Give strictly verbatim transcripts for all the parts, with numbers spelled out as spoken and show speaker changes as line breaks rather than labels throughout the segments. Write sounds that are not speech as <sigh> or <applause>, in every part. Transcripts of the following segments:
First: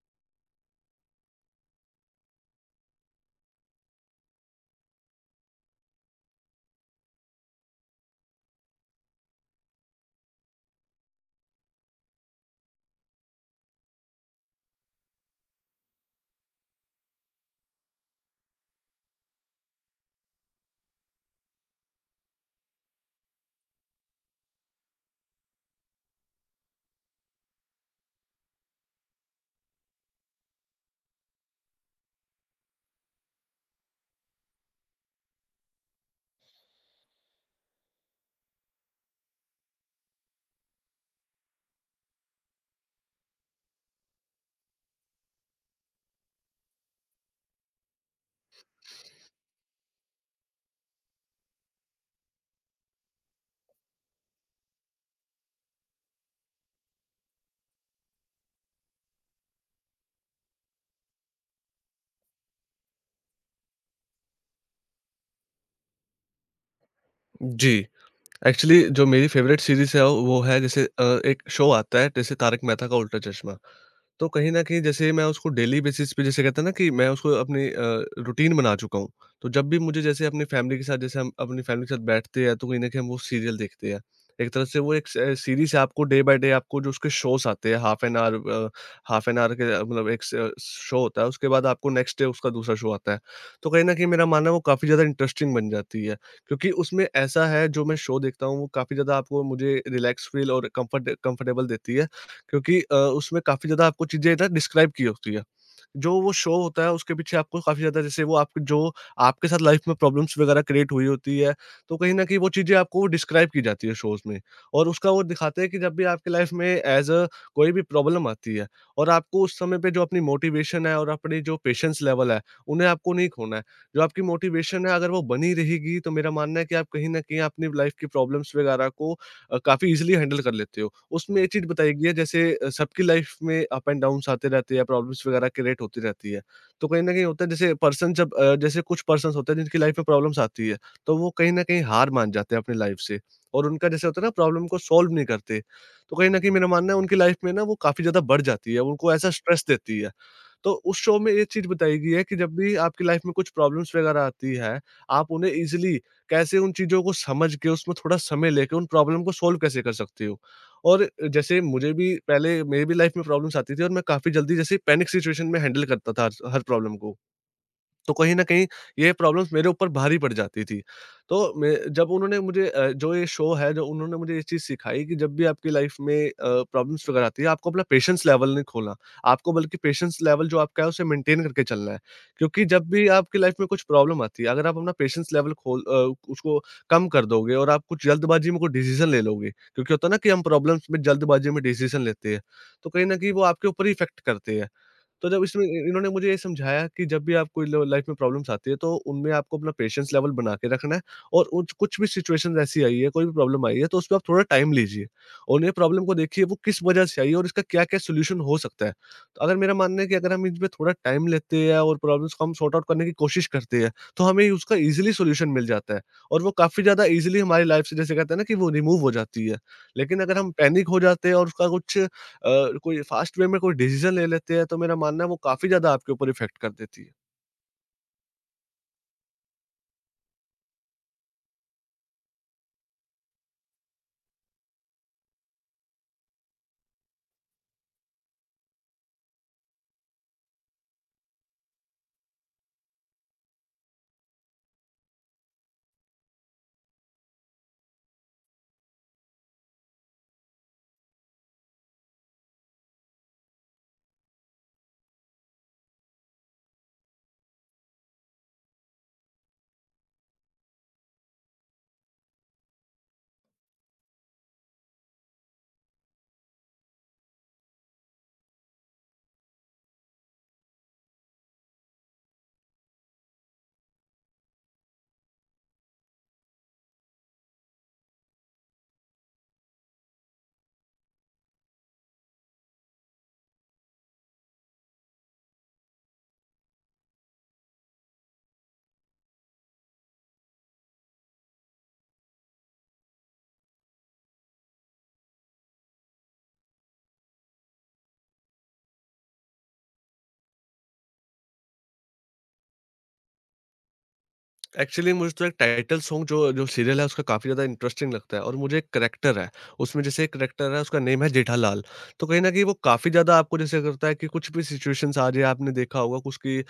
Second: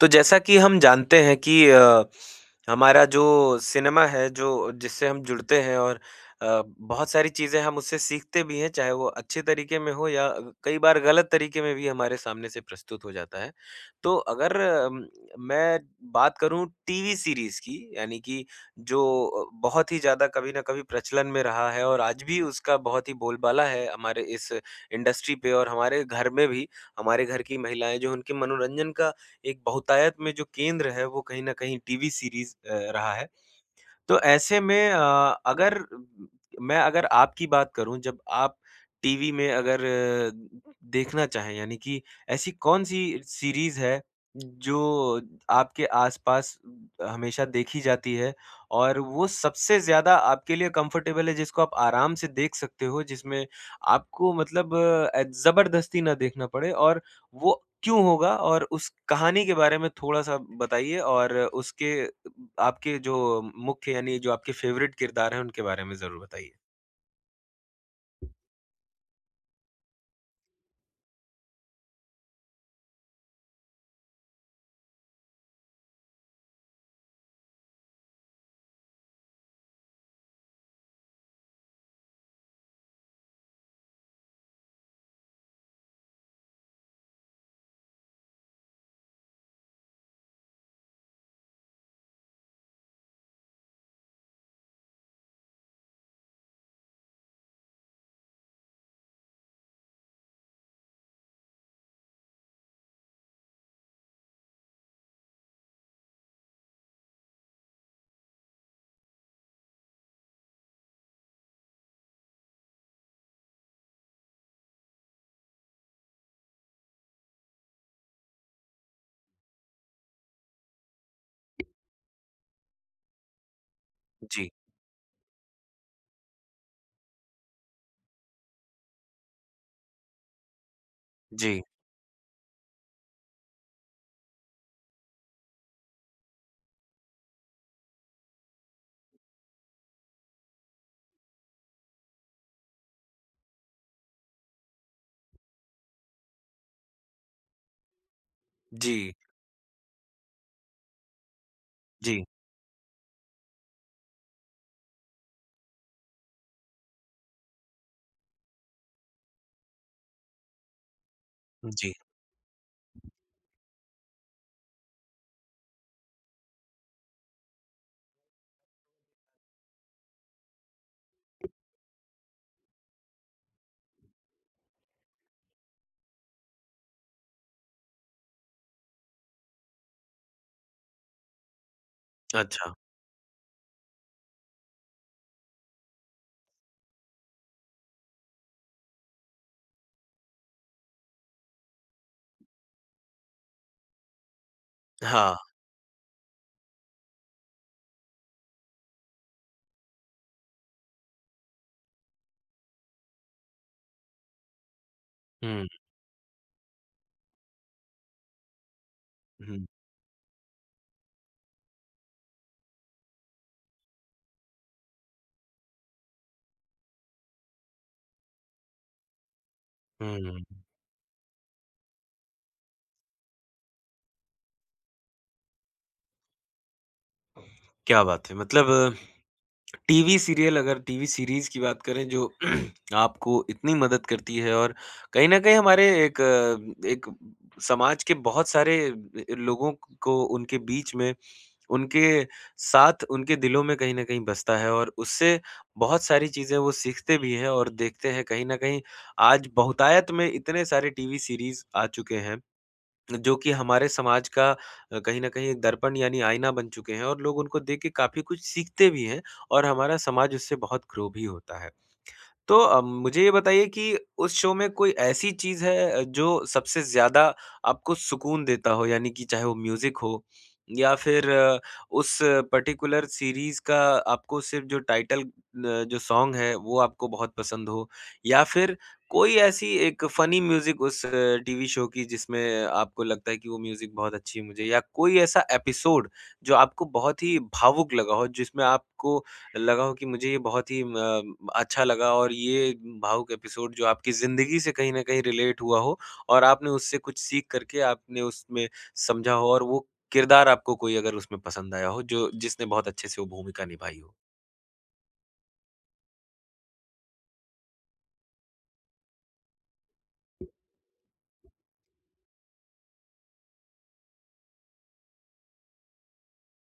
तो जैसा कि हम जानते हैं कि अ, हमारा जो सिनेमा है जो जिससे हम जुड़ते हैं और अ, बहुत सारी चीज़ें हम उससे सीखते भी हैं, चाहे वो अच्छे तरीके में हो या कई बार गलत तरीके में भी हमारे सामने से प्रस्तुत हो जाता है। तो अगर अम, मैं बात करूँ टीवी सीरीज़ की, यानी कि जो अ, बहुत ही ज़्यादा कभी न कभी प्रचलन में रहा है और आज भी उसका बहुत ही बोलबाला है हमारे इस इंडस्ट्री पे और हमारे घर में भी। हमारे घर की महिलाएँ, जो उनके मनोरंजन का एक बहुतायत में जो केंद्र है, वो कहीं न कहीं टीवी सीरीज़ अ, रहा है। तो ऐसे में अ, अगर मैं अगर आपकी बात करूँ, जब आप टीवी में अगर अ, देखना चाहें, यानी कि ऐसी कौन-सी सीरीज़ है जो आपके आस-पास हमेशा देखी जाती है और वो सबसे ज़्यादा आपके लिए कंफर्टेबल है, जिसको आप आराम से देख सकते हो, जिसमें आपको मतलब अ, ज़बरदस्ती ना देखना पड़े, और वो क्यों होगा? और उस कहानी के बारे में थोड़ा-सा बताइए, और उसके आपके जो मुख्य, यानी जो आपके फ़ेवरेट किरदार हैं, उनके बारे में ज़रूर बताइए?
जी, एक्चुअली जो मेरी फ़ेवरेट सीरीज़ है वो है जैसे अ, एक शो आता है जैसे तारक मेहता का उल्टा चश्मा। तो कहीं न कहीं जैसे मैं उसको डेली बेसिस पे जैसे कहते हैं ना कि मैं उसको अपनी अ, रूटीन बना चुका हूँ। तो जब भी मुझे जैसे अपनी फ़ैमिली के साथ जैसे हम अपनी फ़ैमिली के साथ बैठते हैं तो कहीं न कहीं हम वो सीरियल देखते हैं। एक तरह से वो एक स सीरीज़ है, आपको डे बाय डे आपको जो उसके शोज़ आते हैं हाफ एन आवर अ, हाफ एन आवर के अ, मतलब एक स शो होता है, उसके बाद आपको नेक्स्ट डे उसका दूसरा शो आता है। तो कहीं न कहीं मेरा मानना है वो काफ़ी ज़्यादा इंटरेस्टिंग बन जाती है। क्योंकि उसमें ऐसा है, जो मैं शो देखता हूँ वो काफ़ी ज़्यादा आपको मुझे रिलैक्स फ़ील और कम्फ़र्ट कम्फ़र्टेबल देती है। क्योंकि अ, उसमें काफ़ी ज़्यादा आपको चीज़ें ना डिस्क्राइब की होती है। जो वो शो होता है उसके पीछे आपको काफ़ी ज़्यादा जैसे वो आपके जो आपके साथ लाइफ़ में प्रॉब्लम्स वगैरह क्रिएट हुई होती है, तो कहीं न कहीं वो चीज़ें आपको डिस्क्राइब की जाती है शोज़ में। और उसका वो दिखाते हैं कि जब भी आपकी लाइफ़ में एज़ अ कोई भी प्रॉब्लम आती है और आपको उस समय पे जो अपनी मोटिवेशन है और अपनी जो पेशेंस लेवल है, उन्हें आपको नहीं खोना है। जो आपकी
जी,
मोटिवेशन है, अगर वो बनी रहेगी तो मेरा मानना है कि आप कहीं न कहीं अपनी लाइफ़ की प्रॉब्लम्स वगैरह को अ, काफ़ी ईज़िली हैंडल कर लेते हो। उसमें ये
जी।
चीज़ बताई गई है, जैसे अ, सबकी लाइफ में अप एंड डाउन्स आते रहते हैं, प्रॉब्लम्स वगैरह क्रिएट होती रहती है। तो कहीं न कहीं होता है, जैसे पर्सन जब अ, जैसे कुछ पर्सन्स होते हैं जिनकी लाइफ में प्रॉब्लम्स आती है, तो वो कहीं न कहीं हार मान जाते हैं अपनी लाइफ से और उनका जैसे होता है ना प्रॉब्लम को सॉल्व नहीं करते। तो कहीं न कहीं मेरा मानना है उनकी लाइफ में ना वो काफ़ी ज़्यादा बढ़ जाती है,
जी,
उनको ऐसा स्ट्रेस देती है। तो उस शो में ये चीज़ बताई गई है
जी,
कि जब भी आपकी लाइफ में कुछ प्रॉब्लम्स वगैरह आती है, आप उन्हें ईज़िली कैसे उन चीज़ों को समझ के उसमें थोड़ा समय लेके उन प्रॉब्लम को सॉल्व कैसे कर सकते हो? और जैसे
जी।
मुझे भी पहले मेरी भी लाइफ में प्रॉब्लम्स आती थी और मैं काफ़ी जल्दी जैसे पैनिक सिचुएशन में हैंडल करता था हर हर प्रॉब्लम को। तो कहीं न कहीं ये प्रॉब्लम्स मेरे ऊपर भारी पड़ जाती थी। तो मैं जब उन्होंने मुझे अ, जो ये शो है, जो उन्होंने मुझे ये चीज़ सिखाई कि जब भी आपकी लाइफ़ में अ, प्रॉब्लम्स वगैरह आती है आपको अपना पेशेंस लेवल नहीं खोना। आपको बल्कि पेशेंस लेवल जो आपका है उसे मेंटेन करके चलना है। क्योंकि
अच्छा,
जब भी आपकी लाइफ़ में कुछ प्रॉब्लम आती है, अगर आप अपना पेशेंस लेवल खोल अ, उसको कम कर दोगे और आप कुछ जल्दबाज़ी में कोई डिसीज़न ले लोगे, क्योंकि होता है ना कि हम प्रॉब्लम्स में जल्दबाज़ी में डिसीज़न लेते हैं। तो कहीं न कहीं वो आपके ऊपर ही इफ़ेक्ट करते हैं। तो
हाँ।
जब इसमें इ इन्होंने मुझे ये समझाया कि जब भी आपको लो लाइफ में प्रॉब्लम्स आती है तो उनमें आपको अपना पेशेंस लेवल बना के रखना है और उच कुछ भी सिचुएशंस ऐसी आई है, कोई भी प्रॉब्लम आई है तो उसपे आप थोड़ा टाइम लीजिए और
हुँ,
ये प्रॉब्लम को देखिए वो किस वजह से आई है और इसका क्या-क्या सॉल्यूशन हो सकता है। तो अगर
हुँ,
मेरा मानना है कि अगर हम इनपे थोड़ा टाइम लेते हैं और प्रॉब्लम्स को हम सॉर्ट आउट करने की कोशिश करते हैं, तो हमें उसका ईज़िली सॉल्यूशन मिल जाता है और वो काफ़ी ज़्यादा ईज़िली हमारी लाइफ से जैसे कहते हैं ना कि वो रिमूव हो जाती है। लेकिन अगर
हुँ।
हम पैनिक हो जाते हैं और उसका कुछ अ, कोई फास्ट वे में कोई डिसीज़न ले लेते हैं, तो मेरा मानना है वो काफ़ी ज़्यादा आपके ऊपर इफ़ेक्ट कर देती है।
क्या बात है! मतलब टीवी सीरियल अगर टीवी सीरीज़ की बात करें, जो <clears throat> आपको इतनी मदद करती है, और कहीं न कहीं हमारे एक अ, एक समाज के बहुत सारे अ, लोगों को उनके बीच में, उनके साथ, उनके दिलों में कहीं न कहीं बसता है, और उससे बहुत सारी चीज़ें वो सीखते भी हैं और देखते हैं। कहीं न कहीं आज बहुतायत में इतने सारे टीवी सीरीज़ आ चुके हैं, जो कि हमारे समाज का अ, कहीं न कहीं एक दर्पण यानी आईना बन चुके हैं, और लोग उनको देख के काफ़ी कुछ सीखते भी हैं और हमारा समाज उससे बहुत ग्रो भी होता है। तो अ, मुझे ये बताइए कि उस शो में कोई ऐसी चीज़ है अ, जो सबसे ज़्यादा आपको सुकून देता हो? यानी कि चाहे वो म्यूज़िक हो, या फिर अ, उस पर्टिकुलर सीरीज़ का आपको सिर्फ़ जो टाइटल न जो सॉन्ग है वो आपको बहुत पसंद हो, या फिर कोई ऐसी एक फ़नी म्यूज़िक उस टीवी शो की, जिसमें आपको लगता है कि वो म्यूज़िक बहुत अच्छी है मुझे, या कोई ऐसा एपिसोड जो आपको बहुत ही भावुक लगा हो, जिसमें आपको लगा हो कि मुझे ये बहुत ही अ, अच्छा लगा, और ये भावुक एपिसोड जो आपकी ज़िंदगी से कहीं न कहीं रिलेट हुआ हो, और आपने उससे कुछ सीख करके आपने उसमें समझा हो, और वो किरदार आपको कोई अगर उसमें पसंद आया हो जो जिसने बहुत अच्छे से वो भूमिका निभाई हो।
एक्चुअली मुझे तो एक टाइटल सॉन्ग जो जो सीरियल है उसका काफ़ी ज़्यादा इंटरेस्टिंग लगता है, और मुझे एक करैक्टर है, उसमें जैसे एक करैक्टर है उसका नेम है जेठालाल। तो कहीं न कहीं वो काफ़ी ज़्यादा आपको जैसे करता है कि कुछ भी सिचुएशंस आ जाए, आपने देखा होगा उसकी अ,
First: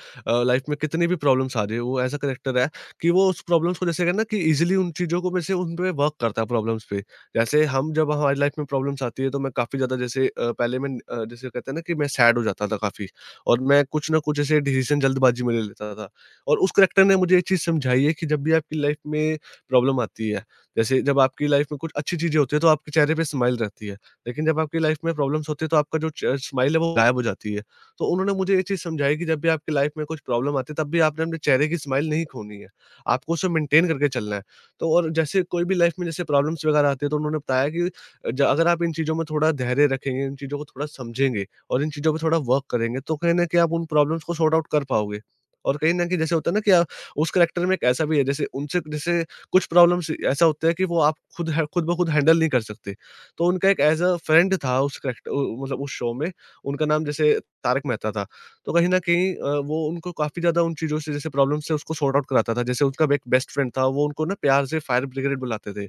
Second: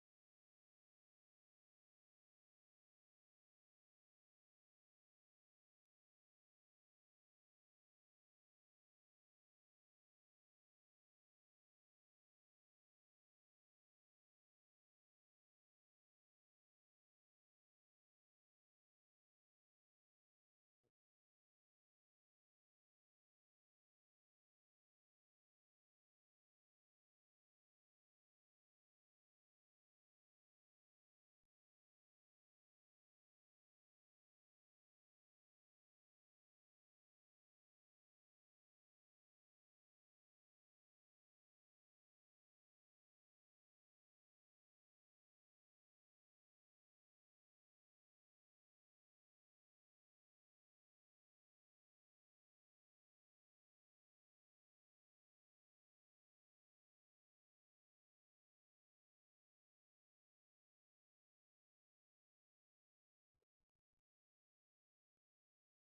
लाइफ़ में कितनी भी प्रॉब्लम्स आ जाए, वो ऐसा करैक्टर है कि वो उस प्रॉब्लम्स को जैसे कहना कि ईज़िली उन चीज़ों को में से उन पे वर्क करता है प्रॉब्लम्स पे। जैसे हम जब हमारी लाइफ़ में प्रॉब्लम्स आती है, तो मैं काफ़ी ज़्यादा जैसे अ, पहले मैं अ, जैसे कहते हैं ना कि मैं सैड हो जाता था काफ़ी, और मैं कुछ ना कुछ ऐसे डिसीज़न जल्दबाज़ी में ले लेता था। और उस करैक्टर ने मुझे ये चीज़ समझाई है कि जब भी आपकी लाइफ में प्रॉब्लम आती है, जैसे जब आपकी लाइफ में कुछ अच्छी चीज़ें होती हैं, तो आपके चेहरे पे स्माइल रहती है। लेकिन जब आपकी लाइफ में प्रॉब्लम्स होती है, तो आपका जो च स्माइल है, वो गायब हो जाती है। तो उन्होंने मुझे ये चीज़ समझाई कि जब भी आपकी लाइफ में कुछ प्रॉब्लम आती है, तब भी आपने अपने चेहरे की स्माइल नहीं खोनी है। आपको उसे मेंटेन करके चलना है। तो और जैसे कोई भी लाइफ में जैसे प्रॉब्लम्स वगैरह आती हैं, तो उन्होंने बताया कि ज अगर आप इन चीज़ों में थोड़ा धैर्य रखेंगे, इन चीज़ों को थोड़ा समझेंगे और इन चीज़ों पे थोड़ा वर्क करेंगे, तो कहीं न कहीं आप उन प्रॉब्लम्स को सॉर्ट आउट कर पाओगे। और कहीं न कहीं जैसे होता है ना कि अ, उस करैक्टर में एक ऐसा भी है, जैसे उनसे जैसे कुछ प्रॉब्लम्स ऐसा होता है कि वो आप खुद है खुद ब खुद हैंडल नहीं कर सकते। तो उनका एक ऐज़ अ फ्रेंड था उस करैक्टर उ मतलब उस शो में, उनका नाम जैसे तारक मेहता था। तो कहीं न कहीं अ, वो उनको काफ़ी ज़्यादा उन चीज़ों से जैसे प्रॉब्लम से उसको सॉर्ट आउट कराता था। जैसे उसका एक बेस्ट फ्रेंड था, वो उनको ना प्यार से फायर ब्रिगेड बुलाते थे।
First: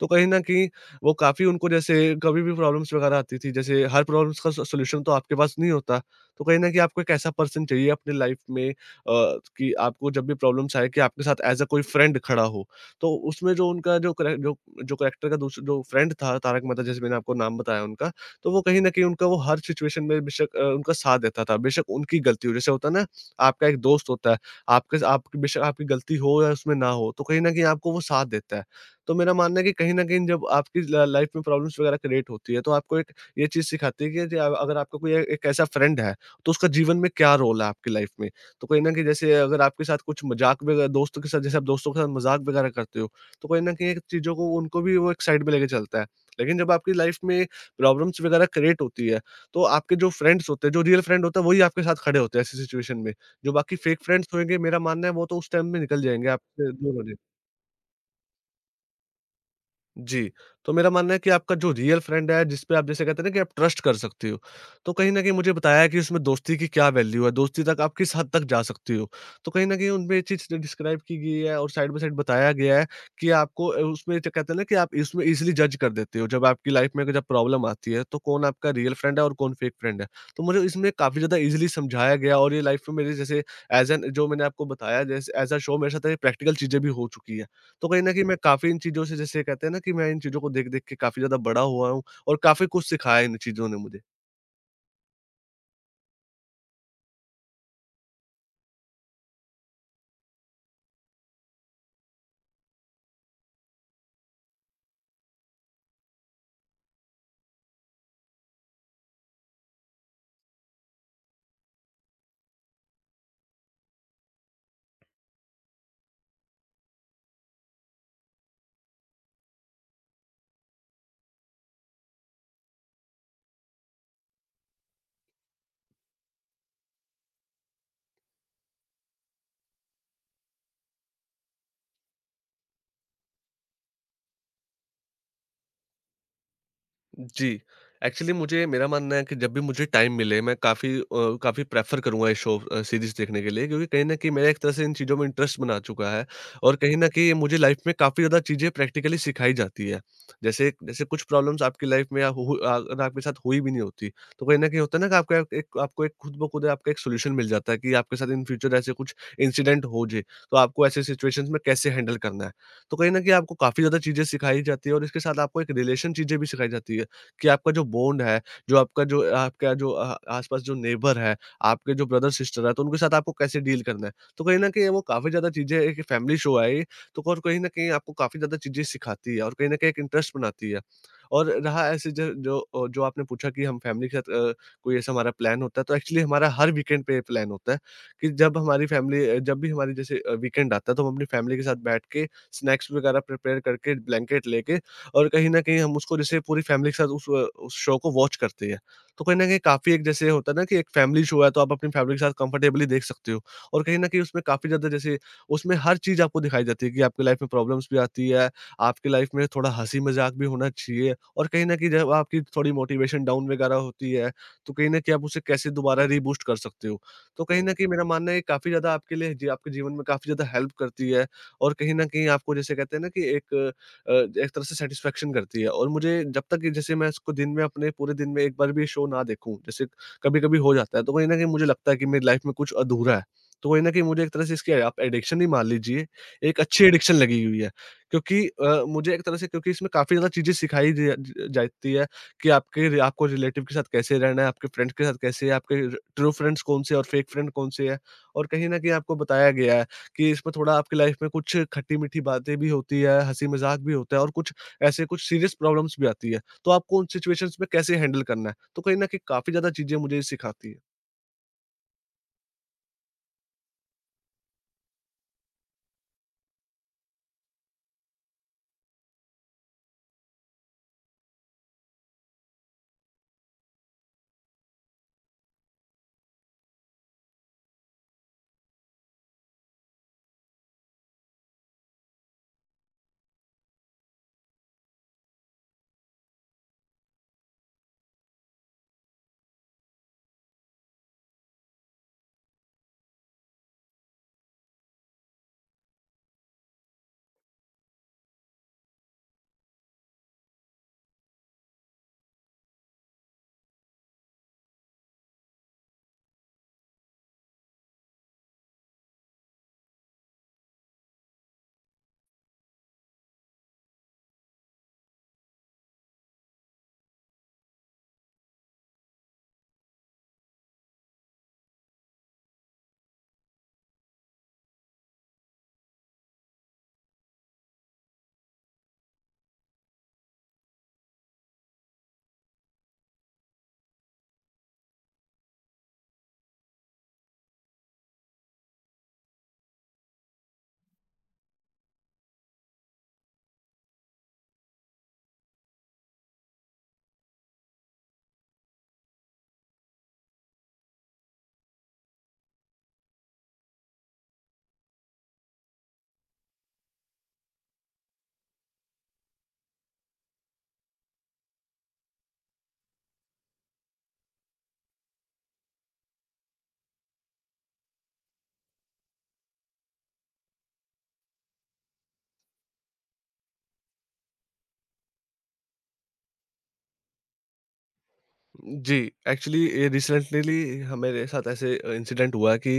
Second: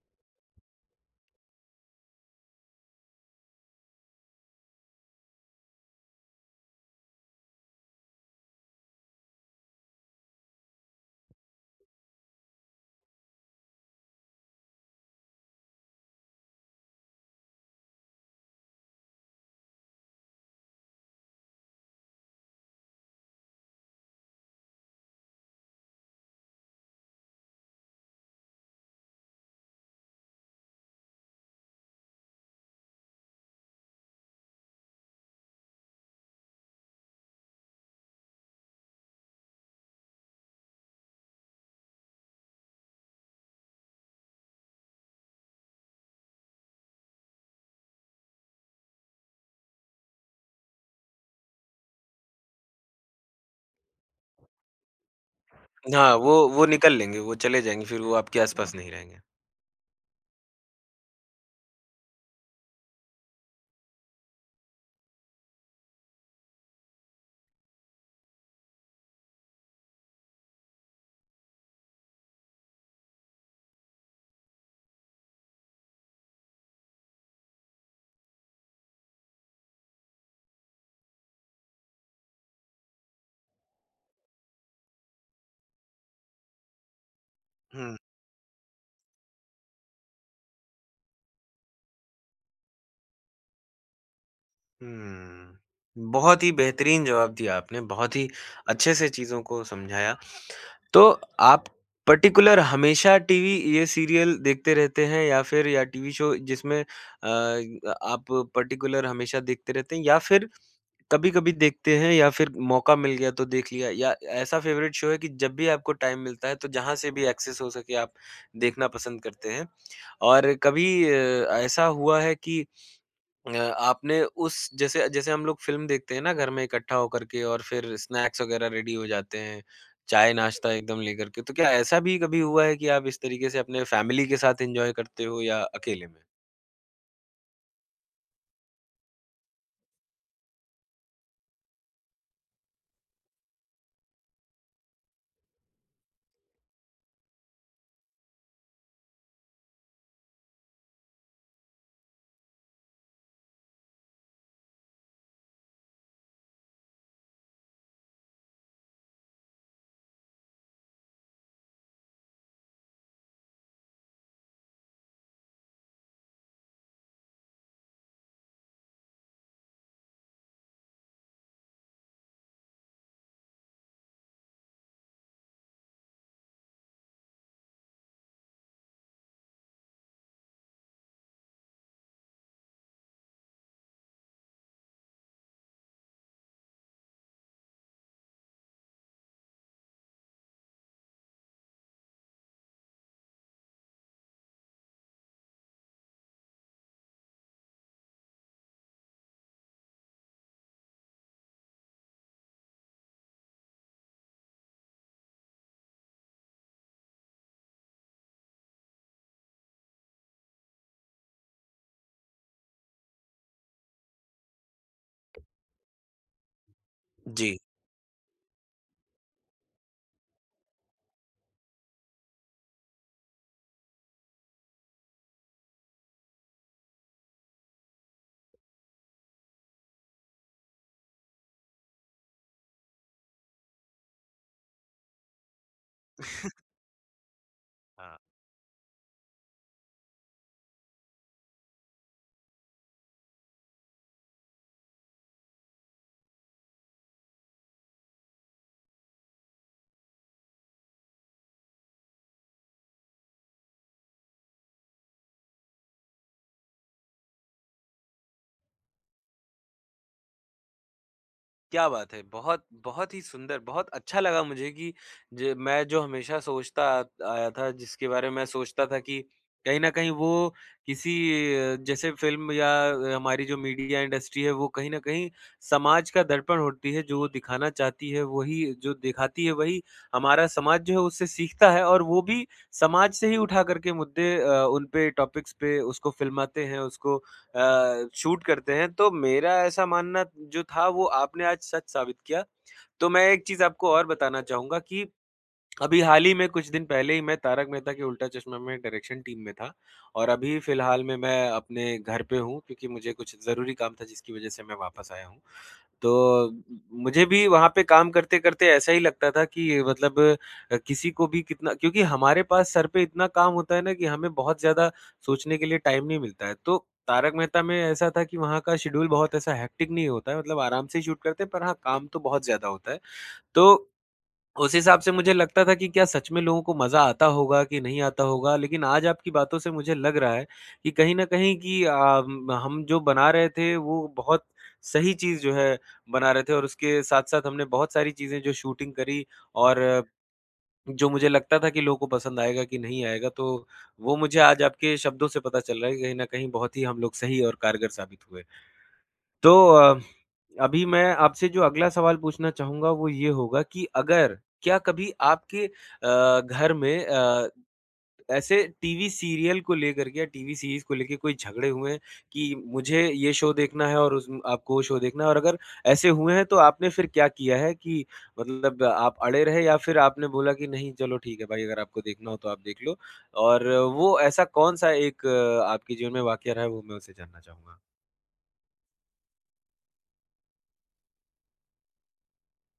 तो कहीं न कहीं वो काफ़ी उनको जैसे कभी भी प्रॉब्लम्स वगैरह आती थी, जैसे हर प्रॉब्लम्स का सो सॉल्यूशन तो आपके पास नहीं होता। तो कहीं न कहीं आपको एक ऐसा पर्सन चाहिए अपनी लाइफ में अ, कि आपको जब भी प्रॉब्लम्स आए कि आपके साथ एज़ अ कोई फ्रेंड खड़ा हो। तो उसमें जो उनका जो करेक जो जो करैक्टर का दूस जो फ्रेंड था, तारक मेहता, जैसे मैंने आपको नाम बताया उनका, तो वो कहीं न कहीं उनका वो हर सिचुएशन में बेशक अ, उनका साथ देता था। बेशक उनकी गलती हो, जैसे होता है ना आपका एक दोस्त होता है, आपके स आप बेशक आपकी गलती हो या उसमें ना हो, तो कहीं न कहीं आपको वो साथ देता है। तो मेरा मानना है कि कहीं न कहीं जब आपकी ल लाइफ़ में प्रॉब्लम्स वगैरह क्रिएट होती है, तो आपको एक ये चीज़ सिखाती है कि ज अगर आपका कोई ए एक ऐसा फ्रेंड है, तो उसका जीवन में क्या रोल है आपकी लाइफ़ में। तो कहीं न कहीं जैसे अगर आपके साथ कुछ मज़ाक वगैरह दोस्तों के साथ जैसे आप दोस्तों के साथ मज़ाक वगैरह करते हो, तो कहीं न कहीं चीज़ों को उनको भी वो एक साइड में लेके चलता है। लेकिन जब आपकी लाइफ़ में प्रॉब्लम्स वगैरह क्रिएट होती है, तो आपके जो फ्रेंड्स होते हैं, जो रियल फ्रेंड होता है, वही आपके साथ खड़े होते हैं ऐसी सिचुएशन में। जो बाकी फेक फ्रेंड्स होंगे, मेरा मानना है वो तो उस टाइम में निकल
हाँ,
जाएँगे,
वो वो
आपसे
निकल
दूर हो जाएँ।
लेंगे, वो चले जाएँगे, फिर वो आपके आस-पास नहीं रहेंगे।
जी, तो मेरा मानना है कि आपका जो रियल फ्रेंड है, जिस पे आप जैसे कहते हैं ना कि आप ट्रस्ट कर सकते हो, तो कहीं न कहीं मुझे बताया कि उसमें दोस्ती की क्या वैल्यू है, दोस्ती तक आप किस हद तक जा सकते हो। तो कहीं न कहीं उनमें ये चीज़ डिस्क्राइब की गई है और साइड बाय साइड बताया गया है कि आपको अ, उसमें जो कहते हैं ना कि आप इसमें ईज़िली जज कर देते हो, जब आपकी लाइफ़ में जब प्रॉब्लम आती है, तो कौन आपका रियल फ्रेंड है और कौन फेक फ्रेंड है। तो मुझे इसमें काफ़ी ज़्यादा ईज़िली समझाया गया और ये लाइफ़ में मेरे जैसे एज़ एन जो मैंने आपको बताया जैसे एज़ अ शो मेरे साथ ये प्रैक्टिकल चीज़ें भी हो चुकी हैं। तो
हुँ,
कहीं न कहीं मैं काफ़ी इन चीज़ों से जैसे कहते हैं ना कि मैं इन चीज़ों को देख-देख के काफ़ी ज़्यादा बड़ा हुआ हूँ और काफ़ी कुछ सिखाया इन चीज़ों ने मुझे।
हुँ। बहुत ही बेहतरीन जवाब दिया आपने, बहुत ही अच्छे से चीज़ों को समझाया। तो आप पर्टिकुलर हमेशा टीवी ये सीरियल देखते रहते हैं, या फिर या टीवी शो जिसमें अ, आप पर्टिकुलर हमेशा देखते रहते हैं, या फिर कभी-कभी देखते हैं, या फिर मौका मिल गया तो देख लिया, या ऐसा फेवरेट शो है कि जब भी आपको टाइम मिलता है तो जहाँ से भी एक्सेस हो सके आप देखना पसंद करते हैं? और कभी अ, ऐसा हुआ है कि अ, आपने उस जैसे जैसे हम लोग फ़िल्म देखते हैं ना, घर में इकट्ठा होकर के, और फिर स्नैक्स वग़ैरह रेडी हो जाते हैं, चाय-नाश्ता एकदम लेकर के, तो क्या ऐसा भी कभी हुआ है कि आप इस तरीके से अपने फ़ैमिली के साथ एन्जॉय करते हो या अकेले में?
जी। एक्चुअली मुझे मेरा मानना है कि जब भी मुझे टाइम मिले मैं काफ़ी अ, काफ़ी प्रेफ़र करूँगा ये शो अ, सीरीज़ देखने के लिए, क्योंकि कहीं न कहीं मेरा एक तरह से इन चीज़ों में इंटरेस्ट बना चुका है और कहीं न कहीं ये मुझे लाइफ़ में काफ़ी ज़्यादा चीज़ें प्रैक्टिकली सिखाई जाती है। जैसे जैसे कुछ प्रॉब्लम्स आपकी लाइफ़ में या हो हो अ, अगर आपके साथ हुई भी नहीं होती, तो कहीं न कहीं होता है ना कि आपका एक एक- आपको एक खुद ब खुद आपका एक सॉल्यूशन मिल जाता है कि आपके साथ इन फ्यूचर ऐसे कुछ इंसिडेंट हो जाए, तो आपको ऐसे सिचुएशंस में कैसे हैंडल करना है। तो कहीं न कहीं आपको काफ़ी ज़्यादा चीज़ें सिखाई जाती है और इसके साथ आपको एक रिलेशन चीज़ें भी सिखाई जाती है। कि आपका जो बॉन्ड है, जो आपका जो आपका जो अ, आस-पास जो नेबर है, आपके जो ब्रदर-सिस्टर है, तो उनके साथ आपको कैसे डील करना है। तो कहीं न कहीं वो काफ़ी ज़्यादा चीज़ें, एक फैमिली शो है ये, तो और कहीं न कहीं आपको काफ़ी ज़्यादा चीज़ें सिखाती है और कहीं न कहीं एक इंटरेस्ट बनाती है। और रहा ऐसे ज जो अ, जो आपने पूछा कि हम फैमिली के साथ अ, कोई ऐसा हमारा प्लान होता है, तो एक्चुअली हमारा हर वीकेंड पे प्लान होता है कि जब हमारी फैमिली अ, जब भी हमारी जैसे अ, वीकेंड आता है, तो हम अपनी फैमिली के साथ बैठ के स्नैक्स वगैरह प्रिपेयर करके, ब्लैंकेट लेके और कहीं न कहीं हम उसको जैसे पूरी फैमिली के साथ उस अ, उस शो को वॉच करते हैं। तो कहीं न कहीं काफ़ी एक जैसे होता है ना कि एक फैमिली शो है, तो आप अपनी फैमिली के साथ कंफर्टेबली देख सकते हो। और कहीं न कहीं उसमें काफ़ी ज़्यादा जैसे उसमें हर चीज़ आपको दिखाई जाती है कि आपकी लाइफ़ में प्रॉब्लम्स भी आती है, आपकी लाइफ़ में थोड़ा हँसी-मज़ाक भी होना चाहिए और कहीं न कहीं जब आपकी थोड़ी मोटिवेशन डाउन वगैरह होती है, तो कहीं न कहीं आप उसे कैसे दोबारा रीबूस्ट कर सकते हो। तो
जी।
कहीं न कहीं मेरा मानना है, ये काफ़ी ज़्यादा आपके लिए, जी, आपके जीवन में काफ़ी ज़्यादा हेल्प करती है और कहीं न कहीं आपको, जैसे कहते हैं ना कि एक अ, एक तरह से सेटिस्फैक्शन करती है। और मुझे, जब तक ये जैसे मैं इसको दिन में अपने पूरे दिन में एक बार भी शो ना देखूँ, जैसे कभी-कभी हो जाता है, तो कहीं न कहीं मुझे लगता है कि मेरी लाइफ में कुछ अधूरा है। तो कहीं न कहीं मुझे एक तरह से इसकी, आप एडिक्शन ही मान लीजिए, एक अच्छी एडिक्शन लगी हुई है, क्योंकि अ, मुझे एक तरह से क्योंकि इसमें काफ़ी ज़्यादा चीज़ें सिखाई जा ज जाती है कि आपके आपको रिलेटिव के साथ कैसे रहना है, आपके फ्रेंड्स के साथ कैसे है, आपके ट्रू फ्रेंड्स कौन से हैं और फेक फ्रेंड कौन से हैं। और कहीं न कहीं आपको बताया गया है कि इसमें थोड़ा, आपकी लाइफ में कुछ खट्टी-मीठी बातें भी होती है, हँसी-मज़ाक भी होता है और कुछ ऐसे कुछ सीरियस प्रॉब्लम्स भी आती है। तो आपको उन सिचुएशंस में कैसे हैंडल करना है? तो कहीं न कहीं काफ़ी ज़्यादा चीज़ें मुझे सिखाती है।
क्या बात है! बहुत, बहुत ही सुंदर, बहुत अच्छा लगा मुझे कि ज मैं जो हमेशा सोचता आ- आया था, जिसके बारे में मैं सोचता था कि कहीं न कहीं वो किसी अ, जैसे फ़िल्म या अ, हमारी जो मीडिया इंडस्ट्री है, वो कहीं न कहीं समाज का दर्पण होती है, जो वो दिखाना चाहती है, वही जो दिखाती है, वही हमारा समाज जो है, उससे सीखता है, और वो भी समाज से ही उठा कर के मुद्दे अ, उन पे, टॉपिक्स पे उसको फ़िल्माते हैं, उसको अ, शूट करते हैं, तो मेरा ऐसा मानना जो था वो आपने आज सच साबित किया। तो मैं एक चीज़ आपको और बताना चाहूँगा कि अभी हाल ही में कुछ दिन पहले ही मैं तारक मेहता के उल्टा चश्मा में डायरेक्शन टीम में था, और अभी फ़िलहाल में मैं अपने घर पे हूँ, क्योंकि मुझे कुछ ज़रूरी काम था जिसकी वज़ह से मैं वापस आया हूँ। तो मुझे भी वहाँ पे काम करते-करते ऐसा ही लगता था कि, मतलब अ, किसी को भी कितना, क्योंकि हमारे पास सर पे इतना काम होता है ना कि हमें बहुत ज़्यादा सोचने के लिए टाइम नहीं मिलता है। तो तारक मेहता में ऐसा था कि वहाँ का शेड्यूल बहुत ऐसा हेक्टिक नहीं होता है, मतलब आराम से शूट करते हैं, पर हाँ, काम तो बहुत ज़्यादा होता है। तो उस हिसाब से मुझे लगता था कि क्या सच में लोगों को मज़ा आता होगा कि नहीं आता होगा? लेकिन आज आपकी बातों से मुझे लग रहा है कि कहीं न कहीं कि अ, हम जो बना रहे थे वो बहुत सही चीज़ जो है बना रहे थे, और उसके साथ-साथ हमने बहुत सारी चीज़ें जो शूटिंग करी, और जो मुझे लगता था कि लोगों को पसंद आएगा कि नहीं आएगा, तो वो मुझे आज आपके शब्दों से पता चल रहा है कि कहीं न कहीं बहुत ही हम लोग सही और कारगर साबित हुए। तो अ, अभी मैं आपसे जो अगला सवाल पूछना चाहूँगा वो ये होगा कि अगर क्या कभी आपके अ, घर में अ, ऐसे टीवी सीरियल को लेकर के या टीवी सीरीज़ को लेके कोई झगड़े हुए हैं कि मुझे ये शो देखना है और उस आपको वो शो देखना है, और अगर ऐसे हुए हैं तो आपने फिर क्या किया है कि, मतलब आप अड़े रहे या फिर आपने बोला कि नहीं चलो ठीक है भाई, अगर आपको देखना हो तो आप देख लो, और वो ऐसा कौन-सा एक अ, आपके जीवन में वाक़या रहा है, वो मैं उसे जानना चाहूँगा?
जी, एक्चुअली ये रिसेंटली ह मेरे साथ ऐसे अ, इंसिडेंट हुआ कि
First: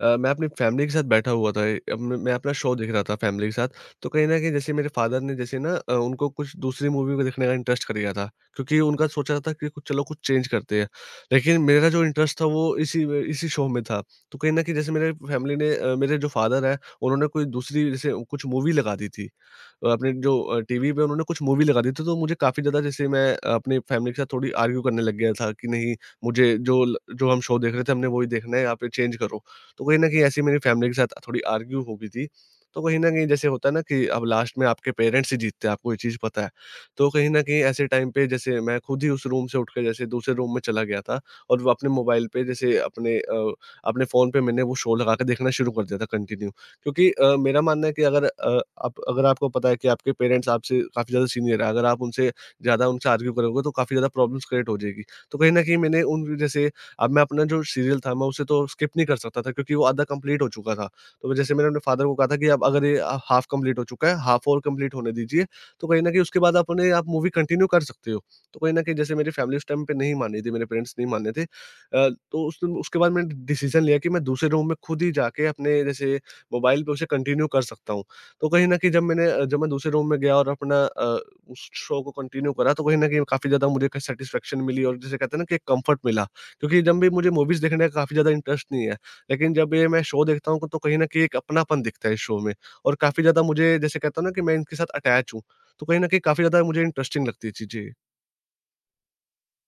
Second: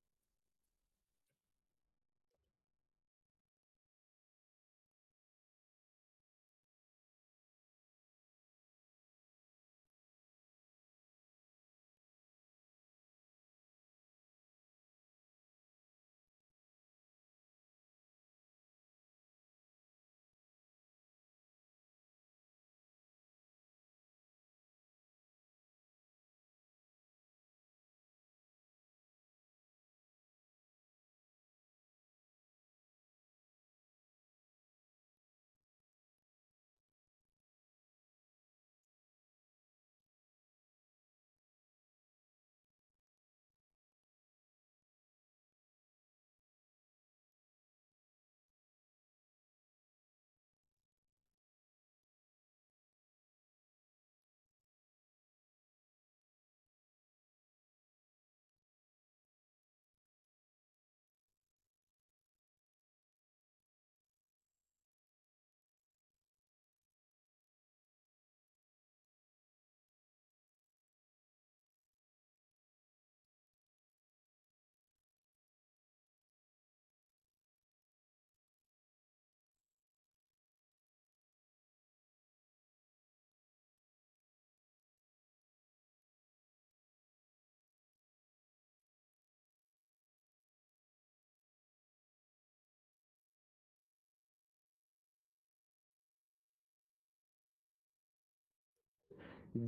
अ, मैं अपनी फैमिली के साथ बैठा हुआ था। ए अब मैं मैं अपना शो देख रहा था फैमिली के साथ, तो कहीं न कहीं जैसे मेरे फ़ादर ने, जैसे ना अ, उनको कुछ दूसरी मूवी को देखने का इंटरेस्ट कर गया था, क्योंकि उनका सोचा था कि कुछ चलो कुछ चेंज करते हैं। लेकिन मेरा जो इंटरेस्ट था वो इसी में, इसी शो में था। तो कहीं न कहीं जैसे मेरे फैमिली ने अ, मेरे जो फ़ादर हैं, उन्होंने कोई दूसरी जैसे कुछ मूवी लगा दी थी। अपने जो अ, टीवी पे उन्होंने कुछ मूवी लगा दी थी, तो मुझे काफ़ी ज़्यादा, जैसे मैं अपनी फैमिली के साथ थोड़ी आर्ग्यू करने लग गया था कि नहीं, मुझे जो ल जो हम शो देख रहे थे, हमने वही देखना है, आप ये चेंज करो। तो कहीं न कहीं ऐसी मेरी फैमिली के साथ थोड़ी आर्ग्यू हो गई थी। तो कहीं न कहीं, जैसे होता है ना कि अब लास्ट में आपके पेरेंट्स ही जीतते हैं, आपको ये चीज़ पता है। तो कहीं न कहीं ऐसे टाइम पे जैसे मैं खुद ही उस रूम से उठ के जैसे दूसरे रूम में चला गया था और वो अपने मोबाइल पे, जैसे अपने अ, अपने फ़ोन पे मैंने वो शो लगा के देखना शुरू कर दिया था, कंटिन्यू। क्योंकि अ, मेरा मानना है कि अगर अ, आप अगर आपको पता है कि आपके पेरेंट्स आपसे काफ़ी ज़्यादा सीनियर हैं, अगर आप उनसे ज़्यादा उनसे आर्ग्यू करोगे, तो काफ़ी ज़्यादा प्रॉब्लम्स क्रिएट हो जाएगी। तो कहीं न कहीं मैंने उन जैसे, अब मैं अपना जो सीरियल था, मैं उसे तो स्किप नहीं कर सकता था, क्योंकि वो आधा कंप्लीट हो चुका था। तो मैं- जैसे मैंने अपने फादर को कहा था कि अब अगर ये अ, हाफ कंप्लीट हो चुका है, हाफ और कंप्लीट होने दीजिए, तो कहीं न कहीं उसके बाद अपने आप मूवी कंटिन्यू कर सकते हो। तो कहीं न कहीं जैसे मेरी फैमिली उस टाइम पे नहीं मान रही थी, मेरे पेरेंट्स नहीं मान रहे थे। अ, तो उस उसके बाद मैंने डिसीज़न लिया कि मैं दूसरे रूम में खुद ही जाके अपने, जैसे, मोबाइल पे उसे कंटिन्यू कर सकता हूँ। तो कहीं न कहीं जब मैंने अ, जब मैं दूसरे रूम में गया और अपना अ, उस शो को कंटिन्यू करा, तो कहीं न कहीं काफ़ी ज़्यादा मुझे क सैटिस्फैक्शन मिली और जिसे कहते हैं ना कि एक कम्फर्ट मिला। क्योंकि जब भी मुझे मूवीज़ देखने का काफ़ी ज़्यादा इंटरेस्ट नहीं है, लेकिन जब ये मैं शो देखता हूँ, तो कहीं न कहीं एक अपनापन दिखता है इस शो में और काफ़ी ज़्यादा मुझे, जैसे कहता हूँ ना, कि मैं इनके साथ अटैच हूँ। तो कहीं न कहीं काफ़ी ज़्यादा मुझे इंटरेस्टिंग लगती है चीज़ें।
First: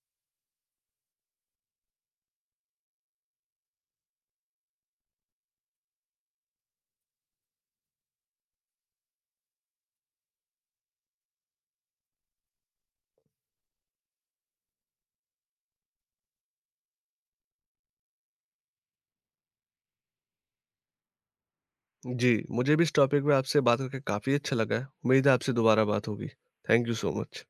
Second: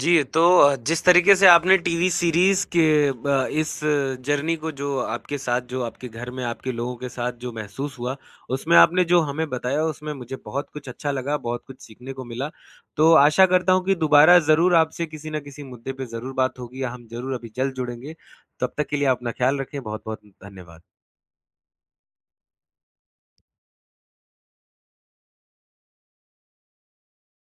जी, तो अ, जिस तरीके से आपने टीवी सीरीज़ के ब इस जर्नी को, जो आपके साथ, जो आपके घर में आपके लोगों के साथ जो महसूस हुआ, उसमें आपने जो हमें बताया उसमें मुझे बहुत कुछ अच्छा लगा, बहुत कुछ सीखने को मिला। तो आशा करता हूँ कि दोबारा ज़रूर आपसे किसी न किसी मुद्दे पे ज़रूर बात होगी, या हम ज़रूर अभी जल्द जुड़ेंगे। तब तक के लिए अपना ख्याल रखें, बहुत-बहुत धन्यवाद।
जी, मुझे भी इस टॉपिक पे आपसे बात करके काफ़ी अच्छा लगा है। उम्मीद है आपसे दोबारा बात होगी। Thank you so much.